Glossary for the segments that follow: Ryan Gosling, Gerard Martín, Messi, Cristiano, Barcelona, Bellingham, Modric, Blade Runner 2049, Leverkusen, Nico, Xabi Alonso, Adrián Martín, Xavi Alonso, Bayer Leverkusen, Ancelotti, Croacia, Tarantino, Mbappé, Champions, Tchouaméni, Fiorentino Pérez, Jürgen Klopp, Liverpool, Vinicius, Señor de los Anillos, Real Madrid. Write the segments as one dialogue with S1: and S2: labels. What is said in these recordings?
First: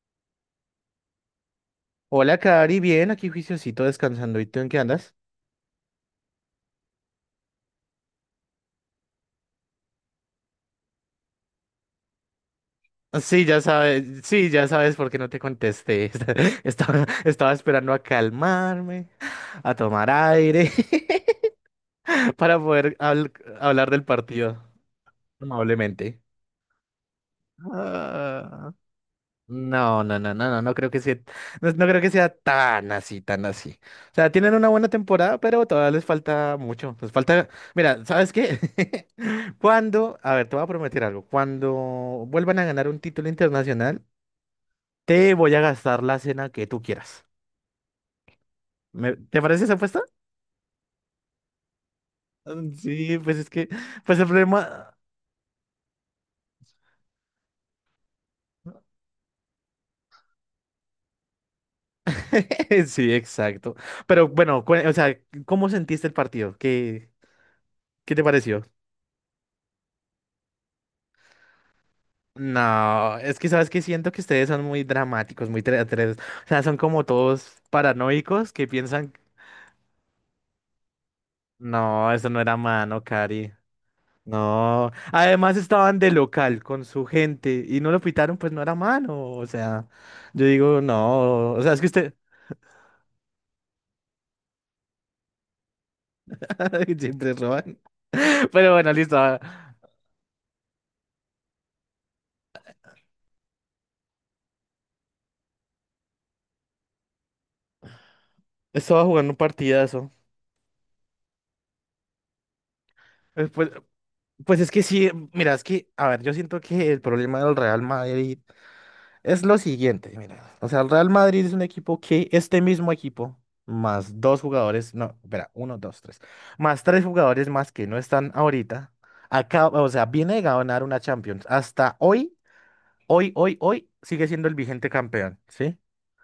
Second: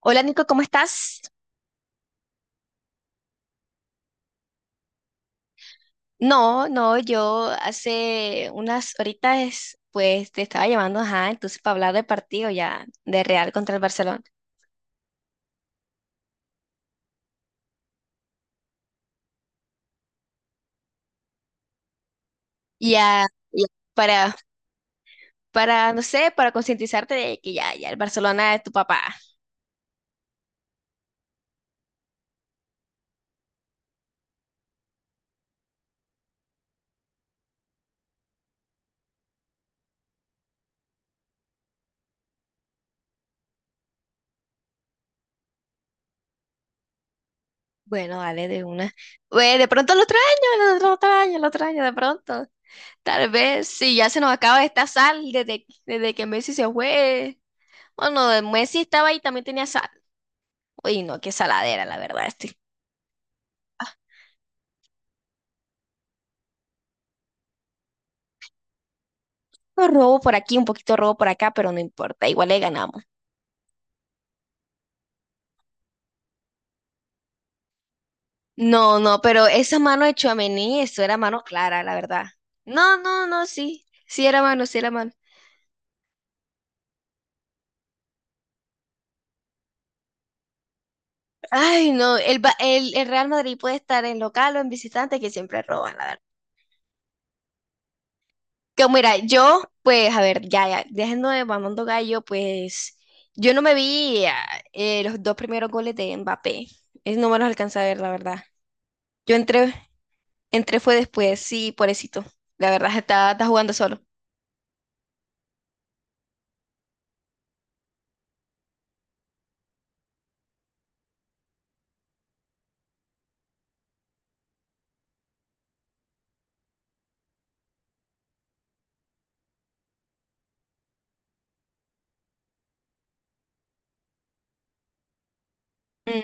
S1: Hola Nico, ¿cómo estás?
S2: Hola, Cari, bien, aquí juiciosito descansando. ¿Y tú en qué andas?
S1: No, no, yo hace unas horitas pues te estaba llamando, ajá, entonces para hablar del partido ya de Real contra el Barcelona.
S2: Sí, ya sabes por qué no te contesté. Estaba esperando a calmarme, a tomar aire, para poder
S1: Ya,
S2: habl-
S1: ya,
S2: hablar del
S1: para,
S2: partido
S1: para, no
S2: amablemente.
S1: sé, para concientizarte de que ya, ya el Barcelona es tu
S2: Ah,
S1: papá.
S2: no, no, no, no, no, no, no creo que sea tan así, tan así. O sea, tienen una buena temporada, pero todavía les falta mucho. Les falta, mira, ¿sabes qué? A ver, te voy a prometer algo. Cuando vuelvan a ganar un título internacional, te voy a gastar la cena que tú quieras.
S1: Bueno, dale, de una.
S2: ¿Te parece
S1: De
S2: esa
S1: pronto el
S2: apuesta?
S1: otro año, el otro año, el otro año, de pronto.
S2: Sí,
S1: Tal vez, si ya
S2: pues
S1: se
S2: el
S1: nos acaba esta
S2: problema.
S1: sal desde que Messi se fue. Bueno, Messi estaba ahí, también tenía sal. Uy, no, qué saladera, la verdad.
S2: Sí, exacto. Pero bueno, o sea, ¿cómo sentiste el partido? ¿Qué te pareció?
S1: Pues, robo por aquí, un poquito robo por acá, pero no importa, igual le ganamos.
S2: No, es que sabes que siento que ustedes son muy dramáticos, o sea, son como todos paranoicos que
S1: No,
S2: piensan,
S1: no, pero esa mano de Tchouaméni, eso era mano clara, la
S2: no,
S1: verdad.
S2: eso no era
S1: No,
S2: mano,
S1: no, no,
S2: Cari.
S1: sí, sí era mano, sí era
S2: No.
S1: mano.
S2: Además estaban de local con su gente y no lo pitaron, pues no era mano. O sea, yo digo, no. O sea, es que
S1: Ay,
S2: usted
S1: no, el Real Madrid puede estar en local o en visitante, que siempre roban, la verdad.
S2: siempre roban. Pero
S1: Que
S2: bueno,
S1: mira,
S2: listo.
S1: yo, pues, a ver, ya, ya, dejando de mamando gallo, pues, yo no me vi los dos primeros goles de Mbappé. Es, no me los alcanza a ver, la verdad.
S2: Estaba jugando
S1: Yo
S2: un
S1: entré,
S2: partidazo.
S1: entré fue después, sí, pobrecito. La verdad, está, está
S2: Eh, Pues,
S1: jugando solo.
S2: pues es que sí, mira, a ver, yo siento que el problema del Real Madrid. Es lo siguiente, mira. O sea, el Real Madrid es un equipo que este mismo equipo, más dos jugadores, no, espera, uno, dos, tres, más tres jugadores más que no están ahorita, acaba, o sea, viene de ganar una Champions. Hasta hoy, hoy, hoy, hoy, sigue siendo el vigente campeón, ¿sí?
S1: Mm.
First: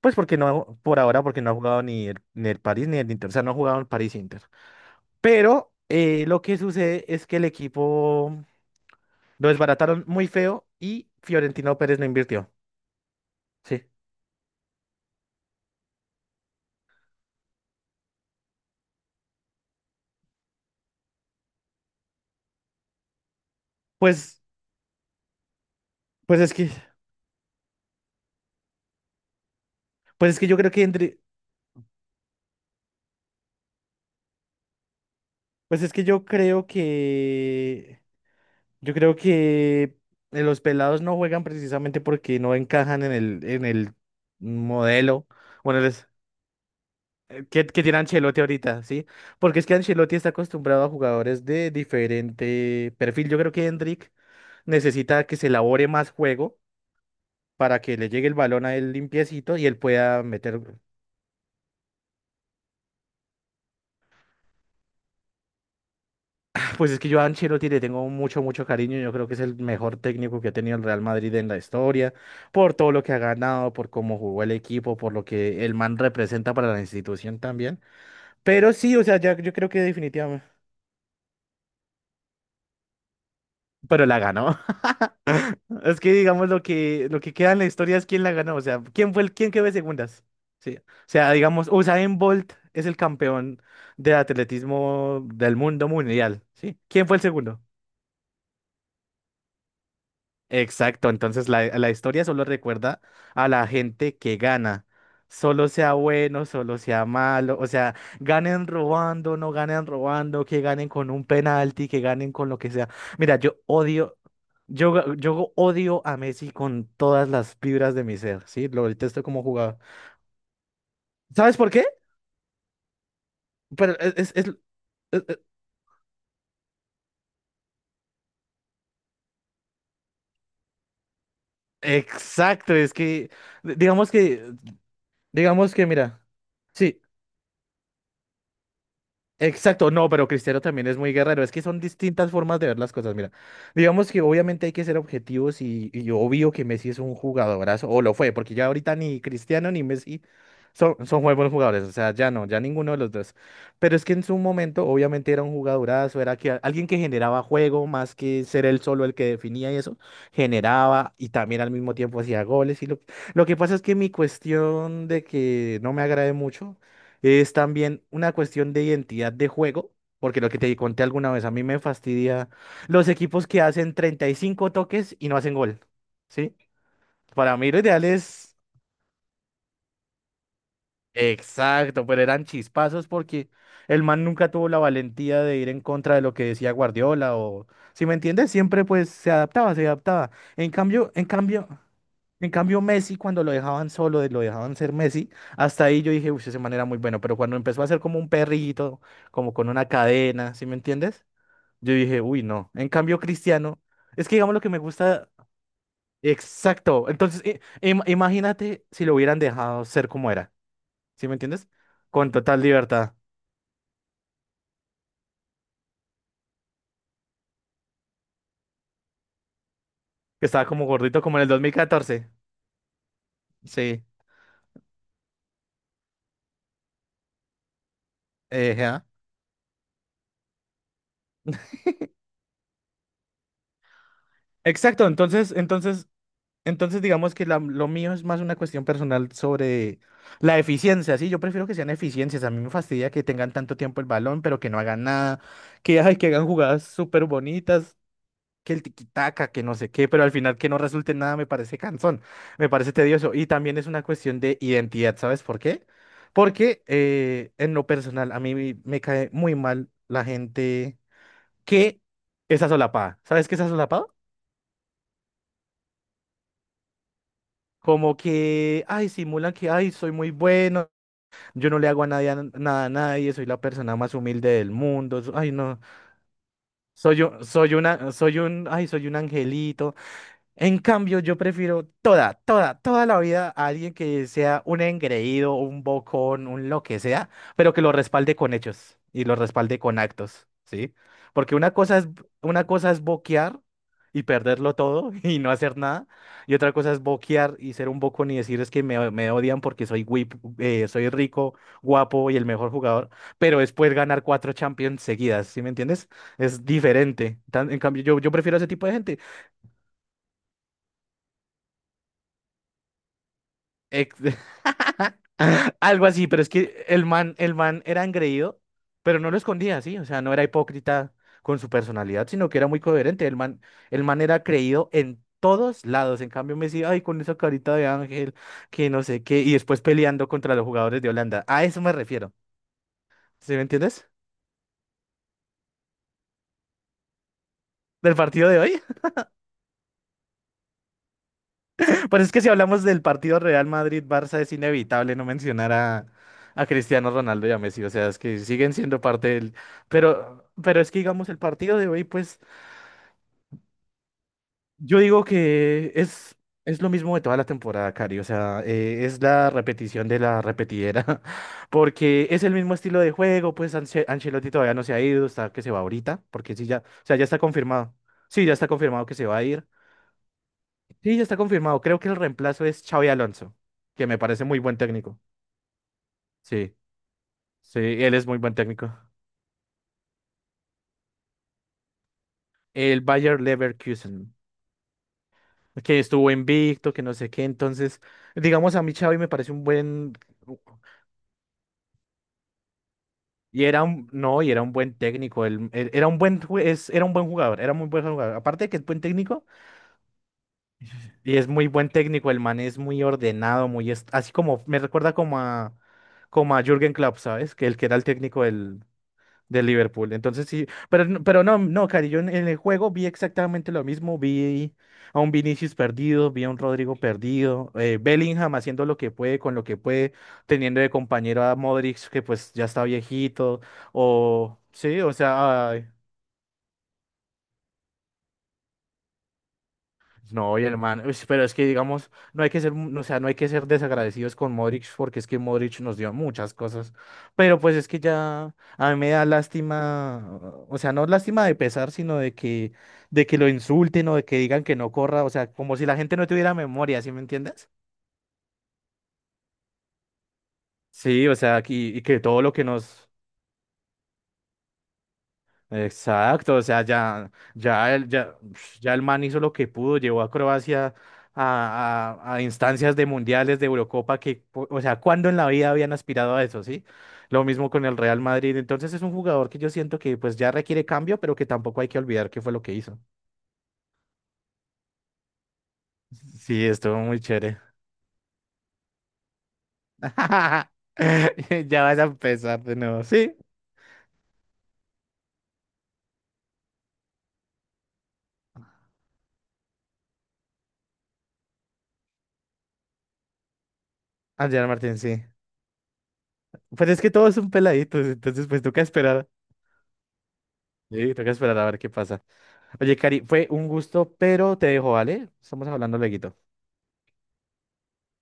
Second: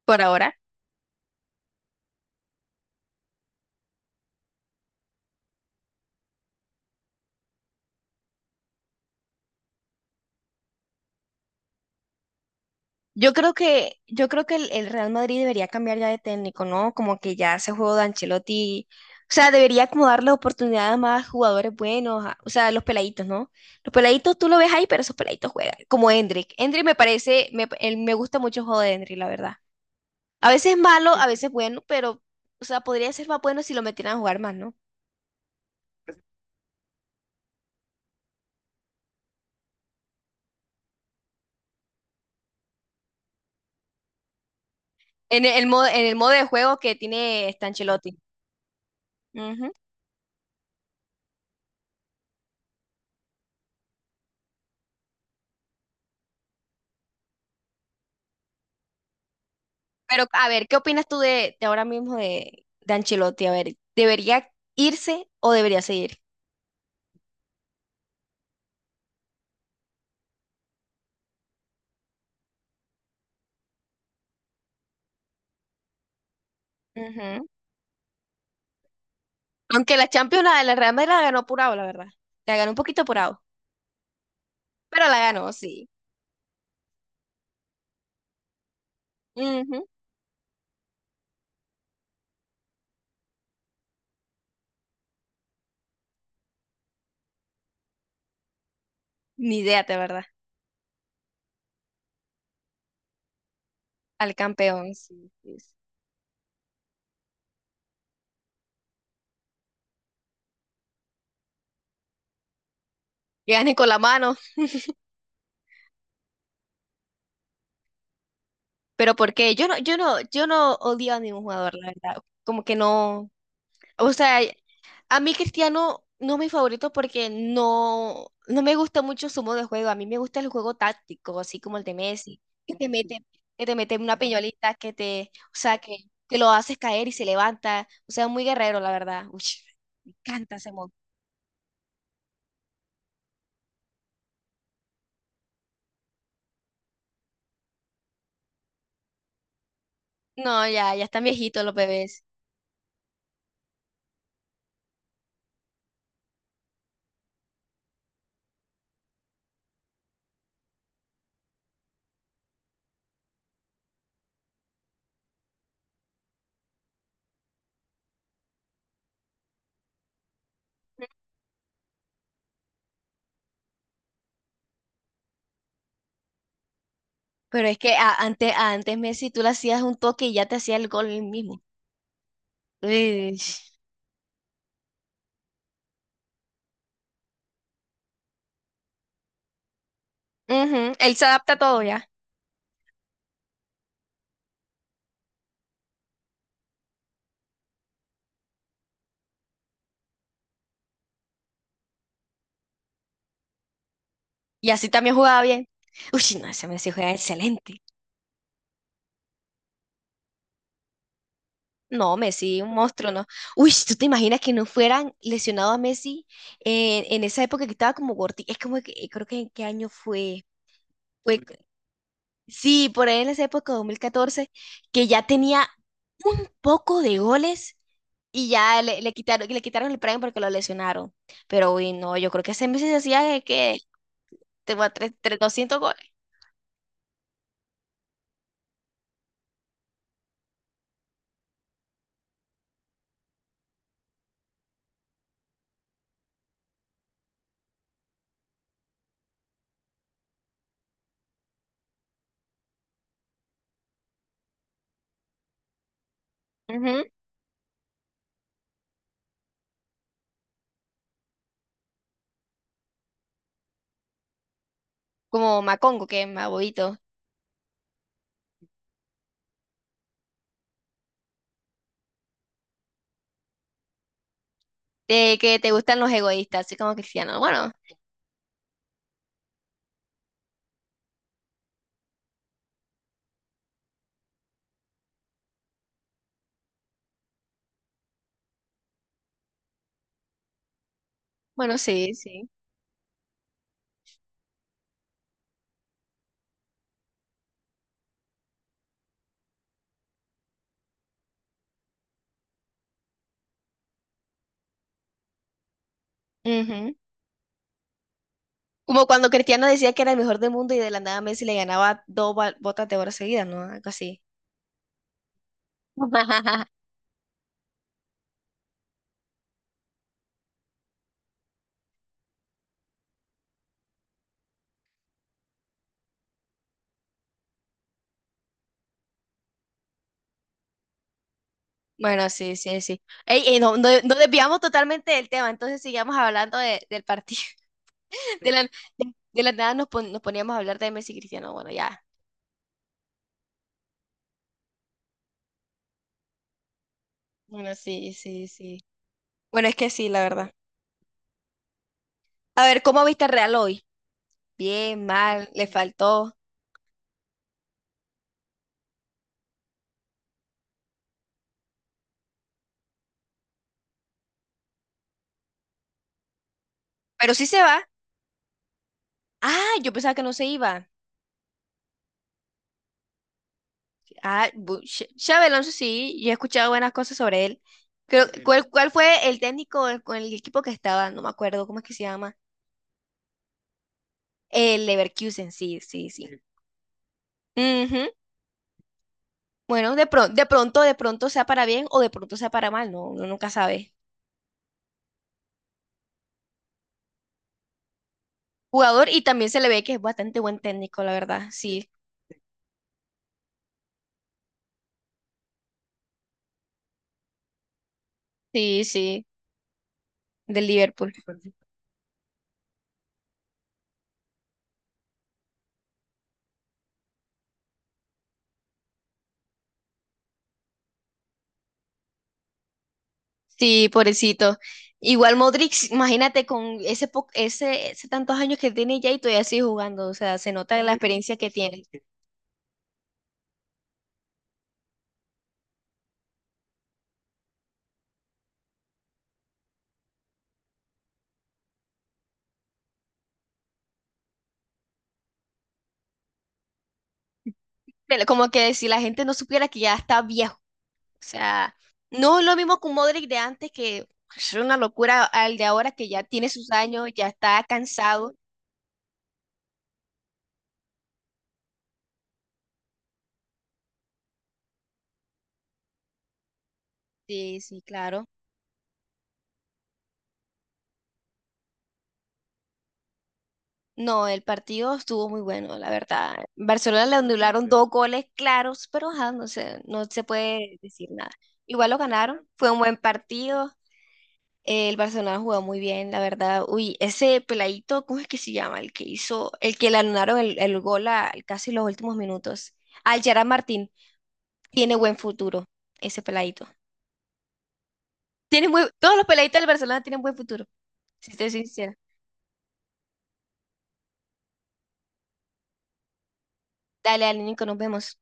S2: Pues
S1: Por
S2: porque
S1: ahora.
S2: no, por ahora, porque no ha jugado ni el París ni el Inter, o sea, no ha jugado el París Inter. Pero lo que sucede es que el equipo lo desbarataron muy feo y Fiorentino Pérez no invirtió, ¿sí?
S1: Yo creo que el Real Madrid debería cambiar ya de técnico, ¿no? Como que ya ese juego de Ancelotti, o sea, debería como darle oportunidad a más jugadores buenos, o sea, los peladitos, ¿no? Los peladitos
S2: Pues,
S1: tú lo ves ahí, pero esos peladitos juegan, como
S2: pues
S1: Endrick.
S2: es que.
S1: Endrick me parece, me, él- me gusta mucho el juego de Endrick, la verdad.
S2: Pues es que
S1: A
S2: yo creo
S1: veces es malo, a veces bueno, pero, o sea, podría ser más bueno si lo metieran a jugar más, ¿no?
S2: pues es que yo creo que, yo creo que los pelados no juegan precisamente porque no encajan en el modelo,
S1: El
S2: bueno,
S1: modo, en
S2: les,
S1: el modo de juego que tiene este
S2: que tiene
S1: Ancelotti.
S2: Ancelotti ahorita, ¿sí? Porque es
S1: Ujú.
S2: que Ancelotti está acostumbrado a jugadores de diferente perfil. Yo creo que Hendrik necesita que se elabore más juego para que le llegue el balón a él limpiecito y él pueda
S1: Pero a
S2: meter.
S1: ver, ¿qué opinas tú de ahora mismo de Ancelotti? A ver, ¿debería irse o debería seguir?
S2: Pues es que yo a Ancelotti le tengo mucho, mucho cariño. Yo creo que es el mejor técnico que ha tenido el Real Madrid en la historia, por todo lo que ha ganado, por cómo jugó el equipo, por lo que el man representa para la institución
S1: Ujú.
S2: también. Pero sí, o sea, ya yo creo que
S1: Aunque la Champions,
S2: definitivamente.
S1: la de la Real Madrid la ganó apurado, la verdad. La ganó un poquito apurado,
S2: Pero la ganó.
S1: pero la ganó, sí.
S2: Es que digamos lo que queda en la historia es quién la ganó. O sea, quién fue el quién quedó de
S1: Ujú.
S2: segundas. Sí. O sea, digamos, Usain Bolt es el campeón de atletismo del mundo mundial. ¿Sí? ¿Quién fue el segundo?
S1: Ni idea, de verdad.
S2: Exacto, entonces la historia solo recuerda a la gente
S1: Al
S2: que gana,
S1: campeón, sí, sí,
S2: solo
S1: sí.
S2: sea bueno, solo sea malo, o sea, ganen robando, no ganen robando, que ganen con un penalti, que ganen con lo que sea. Mira,
S1: Que gane con la mano.
S2: yo odio a Messi con todas las fibras de mi ser, ¿sí? Lo
S1: Pero
S2: detesto
S1: ¿por
S2: como
S1: qué?
S2: jugador.
S1: Yo no odio a ningún
S2: ¿Sabes por
S1: jugador,
S2: qué?
S1: la verdad. Como que no.
S2: Pero
S1: O
S2: es, es-
S1: sea,
S2: es-
S1: a
S2: es-
S1: mí
S2: es-
S1: Cristiano no es mi favorito porque no, no me gusta mucho su modo de juego. A mí me gusta el juego táctico, así como el de Messi, que
S2: exacto,
S1: te mete, que te mete
S2: digamos
S1: una
S2: que,
S1: piñolita, que te, o
S2: digamos
S1: sea,
S2: que, mira.
S1: que lo haces
S2: Sí,
S1: caer y se levanta. O sea, muy guerrero, la verdad. Uy,
S2: exacto, no,
S1: me
S2: pero
S1: encanta
S2: Cristiano
S1: ese
S2: también
S1: modo.
S2: es muy guerrero. Es que son distintas formas de ver las cosas. Mira, digamos que obviamente hay que ser objetivos y obvio que Messi es un jugadorazo, o lo fue, porque ya ahorita ni Cristiano ni Messi
S1: No, ya, ya
S2: son
S1: están
S2: muy buenos
S1: viejitos los
S2: jugadores. O sea,
S1: bebés.
S2: ya no, ya ninguno de los dos. Pero es que en su momento, obviamente era un jugadorazo, era que, alguien que generaba juego más que ser él solo el que definía y eso, generaba y también al mismo tiempo hacía goles. Lo que pasa es que mi cuestión de que no me agrade mucho. Es también una cuestión de identidad de juego, porque lo que te conté alguna vez, a mí me fastidia los equipos que hacen 35 toques y no hacen gol, ¿sí? Para
S1: Pero
S2: mí
S1: es
S2: lo
S1: que
S2: ideal
S1: antes,
S2: es
S1: antes Messi tú le hacías un toque y ya te hacía el gol él mismo.
S2: exacto, pero eran chispazos
S1: Uy.
S2: porque el man nunca tuvo la valentía de ir en contra de lo que decía Guardiola o, si me entiendes, siempre pues se adaptaba, se adaptaba.
S1: Ujú. Él se adapta a todo ya.
S2: En cambio Messi cuando lo dejaban solo, lo dejaban ser Messi, hasta ahí yo dije, uy, ese man era muy bueno, pero cuando empezó a ser como un perrito, como con una cadena, ¿sí me entiendes? Yo dije, uy, no. En cambio Cristiano, es que digamos lo que
S1: Y
S2: me
S1: así también
S2: gusta,
S1: jugaba bien. Uy, no, ese Messi
S2: exacto.
S1: juega
S2: Entonces,
S1: excelente.
S2: imagínate si lo hubieran dejado ser como era. ¿Sí me entiendes?
S1: No,
S2: Con
S1: Messi,
S2: total
S1: un monstruo,
S2: libertad.
S1: ¿no? Uy, ¿tú te imaginas que no fueran lesionado a Messi en esa época que estaba como gordi? Es como que, creo que en qué año fue.
S2: Que estaba como gordito
S1: Fue,
S2: como en
S1: Uy,
S2: el 2014.
S1: sí, por ahí en esa época, dos mil
S2: Sí.
S1: catorce que ya tenía un poco de goles y ya
S2: Ya.
S1: le quitaron el premio porque lo lesionaron. Pero, uy, no, yo creo que ese Messi se hacía que
S2: Exacto,
S1: 200 goles.
S2: entonces digamos que lo mío es más una cuestión personal sobre la eficiencia, ¿sí? Yo prefiero que sean eficiencias, a mí me fastidia que tengan tanto tiempo el balón, pero que no hagan nada, que, ay, que hagan jugadas súper bonitas, que el tiquitaca, que no sé qué, pero al final que no resulte en nada me parece cansón, me parece tedioso. Y también es una cuestión de identidad, ¿sabes por qué? Porque
S1: Ujú.
S2: en lo personal a mí me cae muy mal la gente que es asolapada. ¿Sabes qué es asolapado?
S1: Como Macongo, que es más bobito.
S2: Como que, ay, simulan que, ay, soy muy bueno, yo no le hago a nadie, a nada a nadie, soy la persona más humilde del mundo,
S1: De
S2: ay,
S1: que te
S2: no,
S1: gustan los egoístas, así como Cristiano. Bueno,
S2: soy un, ay, soy un angelito. En cambio, yo prefiero toda, toda, toda la vida a alguien que sea un engreído, un bocón, un lo que sea, pero que lo respalde con hechos y lo respalde con actos, ¿sí? Porque
S1: bueno, sí, sí.
S2: una cosa es boquear y perderlo todo y no hacer nada, y otra cosa es boquear y ser un bocón y decir es que me odian porque soy, soy rico, guapo y el mejor jugador, pero después ganar cuatro Champions seguidas, ¿sí me entiendes? Es
S1: Ujú.
S2: diferente. En cambio, yo prefiero ese tipo de
S1: Como
S2: gente.
S1: cuando Cristiano decía que era el mejor del mundo y de la nada Messi le ganaba botas de oro seguidas, ¿no? Algo
S2: Ex-
S1: así.
S2: Algo así, pero es que el man era engreído, pero no lo escondía, ¿sí? O sea, no era hipócrita con su personalidad, sino que era muy coherente. El man era creído en todos lados. En cambio, Messi ay, con esa carita de ángel, que no sé qué, y después peleando contra los jugadores de Holanda. A eso me
S1: Bueno,
S2: refiero.
S1: sí, sí, sí. Ey,
S2: ¿Sí
S1: ey,
S2: me
S1: no, no,
S2: entiendes?
S1: no desviamos totalmente del tema, entonces sigamos hablando del partido.
S2: Del partido
S1: De
S2: de
S1: la, de,
S2: hoy.
S1: de la nada nos poníamos a hablar de Messi y Cristiano. Bueno, ya.
S2: Pero es que si hablamos del partido Real Madrid-Barça, es inevitable no mencionar a Cristiano Ronaldo y a
S1: Bueno,
S2: Messi. O sea,
S1: sí,
S2: es que
S1: sí,
S2: siguen
S1: sí.
S2: siendo parte del.
S1: Bueno, es que sí, la verdad.
S2: Pero es que, digamos, el partido de hoy, pues.
S1: A ver, ¿cómo viste al Real hoy?
S2: Yo
S1: Bien,
S2: digo
S1: mal, le
S2: que
S1: faltó.
S2: es lo mismo de toda la temporada, Cari. O sea, es la repetición de la repetidera. Porque es el mismo estilo de juego. Pues Ancelotti todavía no se ha ido. Está que se va ahorita. Porque sí, ya. O sea, ya
S1: Pero
S2: está
S1: sí se va.
S2: confirmado. Sí, ya está confirmado que se va a ir.
S1: Ah, yo pensaba que no se iba.
S2: Sí, ya está confirmado. Creo que el reemplazo es Xavi Alonso. Que me parece
S1: Ah,
S2: muy buen técnico.
S1: Xabi Alonso sí, yo he escuchado
S2: Sí,
S1: buenas cosas sobre él.
S2: sí, él
S1: Creo,
S2: es muy
S1: sí.
S2: buen
S1: Cuál
S2: técnico.
S1: fue el técnico con el equipo que estaba? No me acuerdo cómo es que se llama.
S2: El Bayer Leverkusen.
S1: El Leverkusen, sí,
S2: Que
S1: sí, sí.
S2: estuvo invicto, que no sé qué.
S1: Sí.
S2: Entonces,
S1: Ujú.
S2: digamos, a mí Xavi me parece un
S1: Bueno, de
S2: buen.
S1: pronto, de pronto, de pronto sea para bien o de pronto sea para mal, no, uno nunca
S2: Y era
S1: sabe.
S2: un, no, y era un buen técnico, era un buen jugador, era muy buen jugador. Aparte de que es buen
S1: Jugador y
S2: técnico,
S1: también se le ve que es bastante buen técnico, la
S2: y
S1: verdad.
S2: es muy buen
S1: Sí,
S2: técnico, el man es muy ordenado, muy, así como, me recuerda como a Jürgen Klopp, ¿sabes? Que el que era el técnico
S1: sí, sí,
S2: de Liverpool. Entonces
S1: del
S2: sí,
S1: Liverpool.
S2: pero no, no, Cari, yo en el juego vi exactamente lo mismo, vi a un Vinicius perdido, vi a un Rodrigo perdido, Bellingham haciendo lo que puede con lo que puede, teniendo de compañero a Modric que pues ya está viejito,
S1: Sí, pobrecito.
S2: o
S1: Igual
S2: sea,
S1: Modric,
S2: ay,
S1: imagínate con ese tantos años que tiene ya y todavía sigue jugando. O sea, se
S2: no, y el
S1: nota la
S2: man, uy, sí,
S1: experiencia
S2: pero
S1: que
S2: es que
S1: tiene.
S2: digamos, no hay que ser, mu- no, o sea, no hay que ser desagradecidos con Modric porque es que Modric nos dio muchas cosas, pero pues es que ya a mí me da lástima, o sea, no lástima de pesar, sino de que lo insulten o de que digan que no corra, o sea, como si la gente no tuviera memoria, ¿sí me entiendes?
S1: Pero como que si la gente no supiera que ya está viejo. O
S2: Sí, o sea,
S1: sea,
S2: aquí y que
S1: no
S2: todo
S1: es
S2: lo
S1: lo
S2: que
S1: mismo con
S2: nos
S1: Modric de antes, que es una locura al de ahora que ya tiene
S2: exacto, o
S1: sus
S2: sea,
S1: años, ya está cansado.
S2: ya el man hizo lo que pudo, llevó a Croacia a instancias de mundiales, de Eurocopa, o sea, ¿cuándo en la vida habían aspirado a eso, sí? Lo
S1: Sí,
S2: mismo
S1: sí,
S2: con el Real
S1: claro.
S2: Madrid, entonces es un jugador que yo siento que pues ya requiere cambio, pero que tampoco hay que olvidar qué fue lo que hizo.
S1: No, el partido estuvo muy bueno, la verdad.
S2: Sí, estuvo
S1: Barcelona le
S2: muy chévere.
S1: anularon dos goles claros, pero ajá, no se puede decir nada.
S2: Ya
S1: Igual lo
S2: vas a
S1: ganaron,
S2: empezar
S1: fue
S2: de
S1: un buen
S2: nuevo, ¿sí?
S1: partido. El Barcelona jugó muy bien, la verdad. Uy, ese peladito, ¿cómo es que se llama? El que hizo, el que le anularon el gol a, casi los últimos minutos. Al Gerard Martín
S2: Adrián
S1: tiene
S2: Martín,
S1: buen
S2: sí.
S1: futuro, ese peladito.
S2: Pues es que todo es un peladito, entonces pues
S1: Tiene
S2: toca
S1: muy, todos los
S2: esperar,
S1: peladitos del Barcelona tienen buen futuro,
S2: sí, toca
S1: si estoy
S2: esperar a ver qué
S1: sincera.
S2: pasa. Oye, Cari, fue un gusto, pero te dejo, ¿vale? Estamos hablando luego.
S1: Dale, Nico, nos vemos.